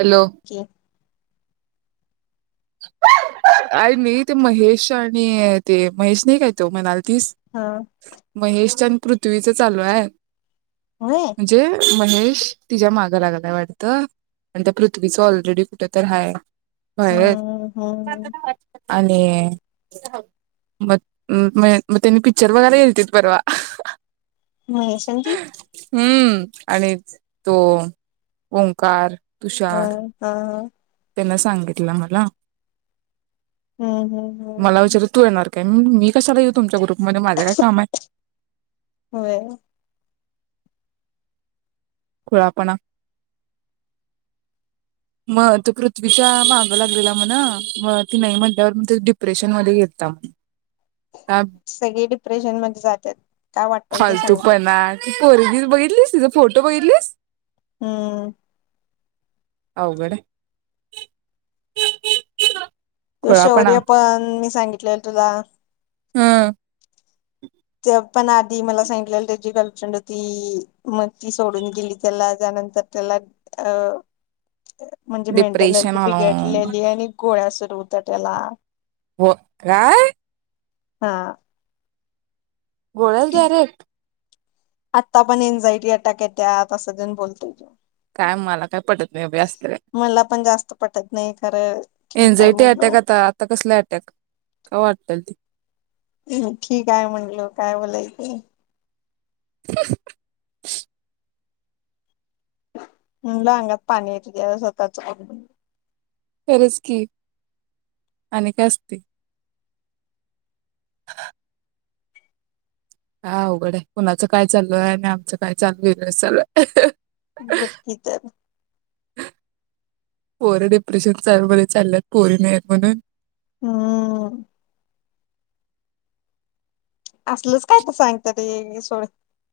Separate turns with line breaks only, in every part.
Hello.
की
आई मी ते महेश आणि ते महेश नाही काय तो म्हनाल तीस
हां
महेशच्यांन कृत्वीच चालू आहे
होय
म्हणजे महेश तिच्या मागं लागालाय वाटत आणि त्या पृथ्वीच ऑलरेडी कुठ तर हाय होय
हा हा
आणि मग म म त्यांनी पिकच्चर बगायला गेलतेत परवा
महेश न ती
हम्म आणि तो ओंकार
हम हा ह
त्यांन सांगितलं मला
हम्म हम्म
मला
हम्म
विचार तू येणार काय? मी कशाला येऊ तुमच्या ग्रूप मध्ये माझं काय काम आहे
होय
खुळापणा म तो कृत्वीच्या माग लागलेला म्हण म ती नाही म्हटल्यावर मग त डिप्रेशन मध्ये गेलता म्ह
सगळे डिप्रेशन मध्ये जात्यात काय वाटतल ते सांगत्यात
फालतूपणा ती पोरगी बघितलीस तिचा फोटो बघितलीस
हम्म
आवगडे
तू शौर्य पण मी सांगितलेल तुला
हम्म
ते पण आधी मला सांगितलेला त्याची गर्लफ्रेंड होती मती सोडून गेली त्याला त्यानंतर त्याला अ म्हणजे मेंटल
डिप्रेशन
हेल्थ
आलं
बिघडलेली आहे आणि गोळ्या सु तर उतटेला
हो काय
हा
गोळल डायरेक्ट
आता पण एनझायटी अटॅक येत्यात असतेन बोलतोय तो
काय मला काय पटत नाही बई असल काय
मला पण जास्त पटत नाही खरं ठीक आहे
एनझायटी
म्हणलो
अटॅक आता आता कसला अटॅक काय वाटतल ते
हम् ठीकय म्हणलो काय बोलायचं
[unintelligible]
म्हणलं अंगात पाणीे तुझ्या स्वतःच
खरच की आणि का असते ह हा अवघड आहे कुणाचं काय चालू आहे आणि आमचं काय चालू आहे इकडे सगळं.
बकी तर-
पोर डिप्रेशन [unintelligible] चालल्यात पोरी नाहीत म्हणून-
हम्- असलच काय तर सांगत ते सोड.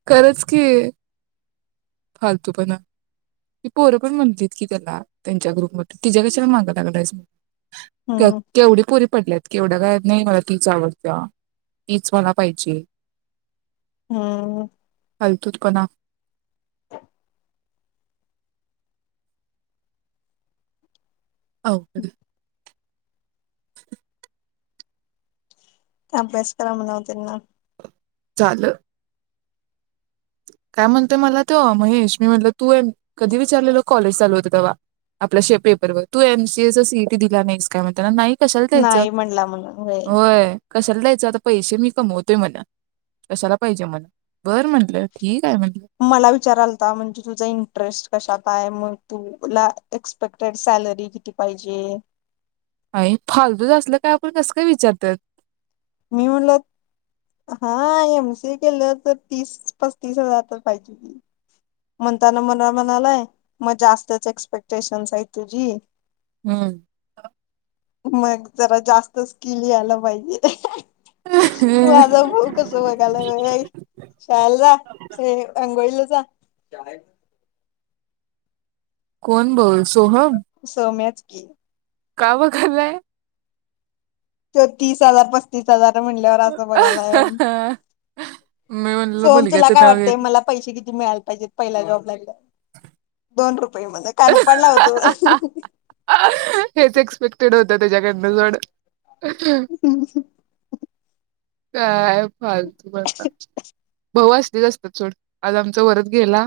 खरच की- फालतूपणा ती पोरं पण म्हणत्यात की त्याला त्यांच्या ग्रुप मधे तिच्या कशाला माग लागलंयस? केव?
हम्म
केवढी पोरी पडल्यायत केवढं काय नाही मला तीच आवडती या. तीच मला पाहिजे.
हम.
फालतूपणा... [unintelligible]
अभ्यास करा म्हणाव त्यांना.
झाल... काय म्हणतोय? मला तो महेश, मी म्हटलं तू कधी विचारलेलो कॉलेज चालू होत तवा आपल्या पेपर व तू एमसीएचा सीईटी दिला नाहीस काय म्हणत ना नाही... कशाला द्यायचं?
नाही म्हणला म्हणून
होय. कशाला द्यायचं? आता पैसे मी कमवतोय म्हणा कशाला पाहिजे म्हणा बरं म्हंटलं- ठीक.
मला विचारालता म्हणजे तुझा इंटरेस्ट कशात? काय मग तुला, एक्सपेक्टेड सॅलरी किती पाहिजे?
आणि फालतूच असलं काय? आपण कसं काय विचारतायत.
मी म्हटलं, हा- एम सी ए केलं तर तीस पस्तीस हजार तर पाहिजेच. म्हणताना मला म्हणालाय म जास्तच एक्सपेक्टेशनस आहे तुझी...
हम्म.
मग जरा जास्त स्किल यायला पाहिजे.
हे
माझा भाऊ कस बघायला [unintelligible] अंघोळीला- जा. काय?
कोण बोल- सोहम?
क
काव खाल्लंय
तर तीस हजार पस्तीस हजार- म्हणल्यावर असं बघायलाये मं -
मी म्हणलं
सोहम तुला
मुलग्याचं
काय
नाव
वाटतय
घेत
मला पैसे किती मिळाय ला पाहिजेत पहिला जॉब लागला- दोन [unintelligible] कानपाड लावतो
हेच एक्सपेक्टेड होत त्याच्याकडन- तलड
हम्म ह
अ फालतू बघ [unintelligible] [unintelligible] सोड आज आमच वरद गेला.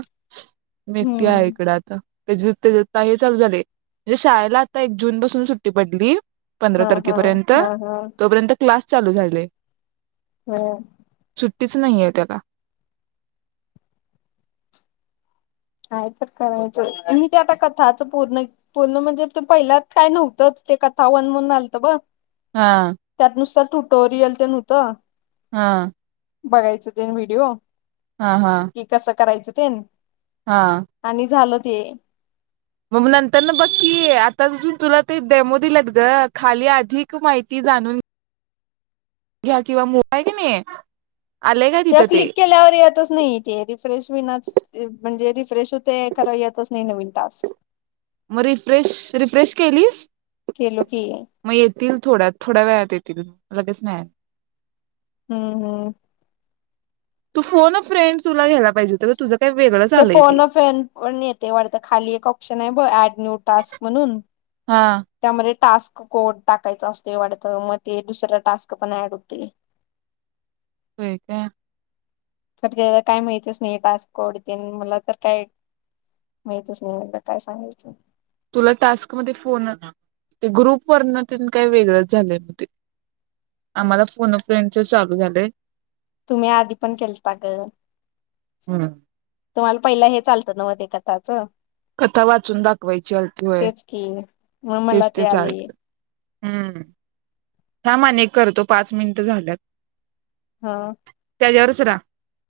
मी [unintelligible] आहे
हम्म
इकडं आता. त्याज [unintelligible] हे चालू झाले म्हणजे, शाळेला आता एक जून पासून सुट्टी पडली. पंधरा
हा हा
तारखेपर्यंत
हा
तोपर्यंत क्लास चालू झाले‌.
हम.
सुट्टीच, नाही ये त्याला.
काय तर करायचं म ते आता कथाचं पूर्ण पूर्ण म्हणजे, पहिल्या काय नव्हतंच, ते कथा वन म्हणून आलत ब.
हा
त्यातनुसता टुटोरियल तेन होतं.
हा
बघायचं तेन व्हिडिओ.
हा हा
कि कसं करायचं? तीन.
हा
आणि झालं. ते.
मग नंतर ना बघकी आ [unintelligible] तुला ते डेमो दिल्यात ग खाली अधिक माहिती जाणून घ्या किंवा मोबा आहे क नाही. आलंय का
ते
तिथं
क्लिक केल्यावर येतच नाही ते. फ्रेश हुईनाच म्हणजे, रिफ्रेश होते करा येतच नाही, नवीन तास.
म रिफ्रेश रिफ्रेश केलीस,
केलो की
म येतील थोड्यात थोड्या वेळात येतील. लगेच नाही.
हम्म हम्म.
तू फोन फ्रेंड तुला घ्याला पाहिजे होत तुझ
ते फोन [unintelligible] पण येते वाढत, खाली एक ऑप्शन आहे ब ऍड नो टास्क म्हणून,
हा
त्यामध्ये टास्क कोड टाकायचा असतो वाढतं, म ते दुसऱ टास्क पण ऍड होतंय.
वय काय.
तर त्याला काय माहितच नाही, टास कोड मला तर काय माहितच नाही, म्हणलं काय सांगायचं.
तुला टास्क म फोन ना, ते ग्रुप वरन काही वेगळंच झालंय ते आम्हाला फोन फ्रेंच चालू झालंय.
तुम्ही आधी पण केलता ग तुम्हाला पहिलं हेच आलतं नवत त्याच.
कथा वाचून दाखवायची आलती, होय
तेच की मग मला
तेच ते चाल
आले
हम्म, थांम आणि एक करतो पाच मिनिट झाल्यात.
हा.
त्याच्यावरच राहा.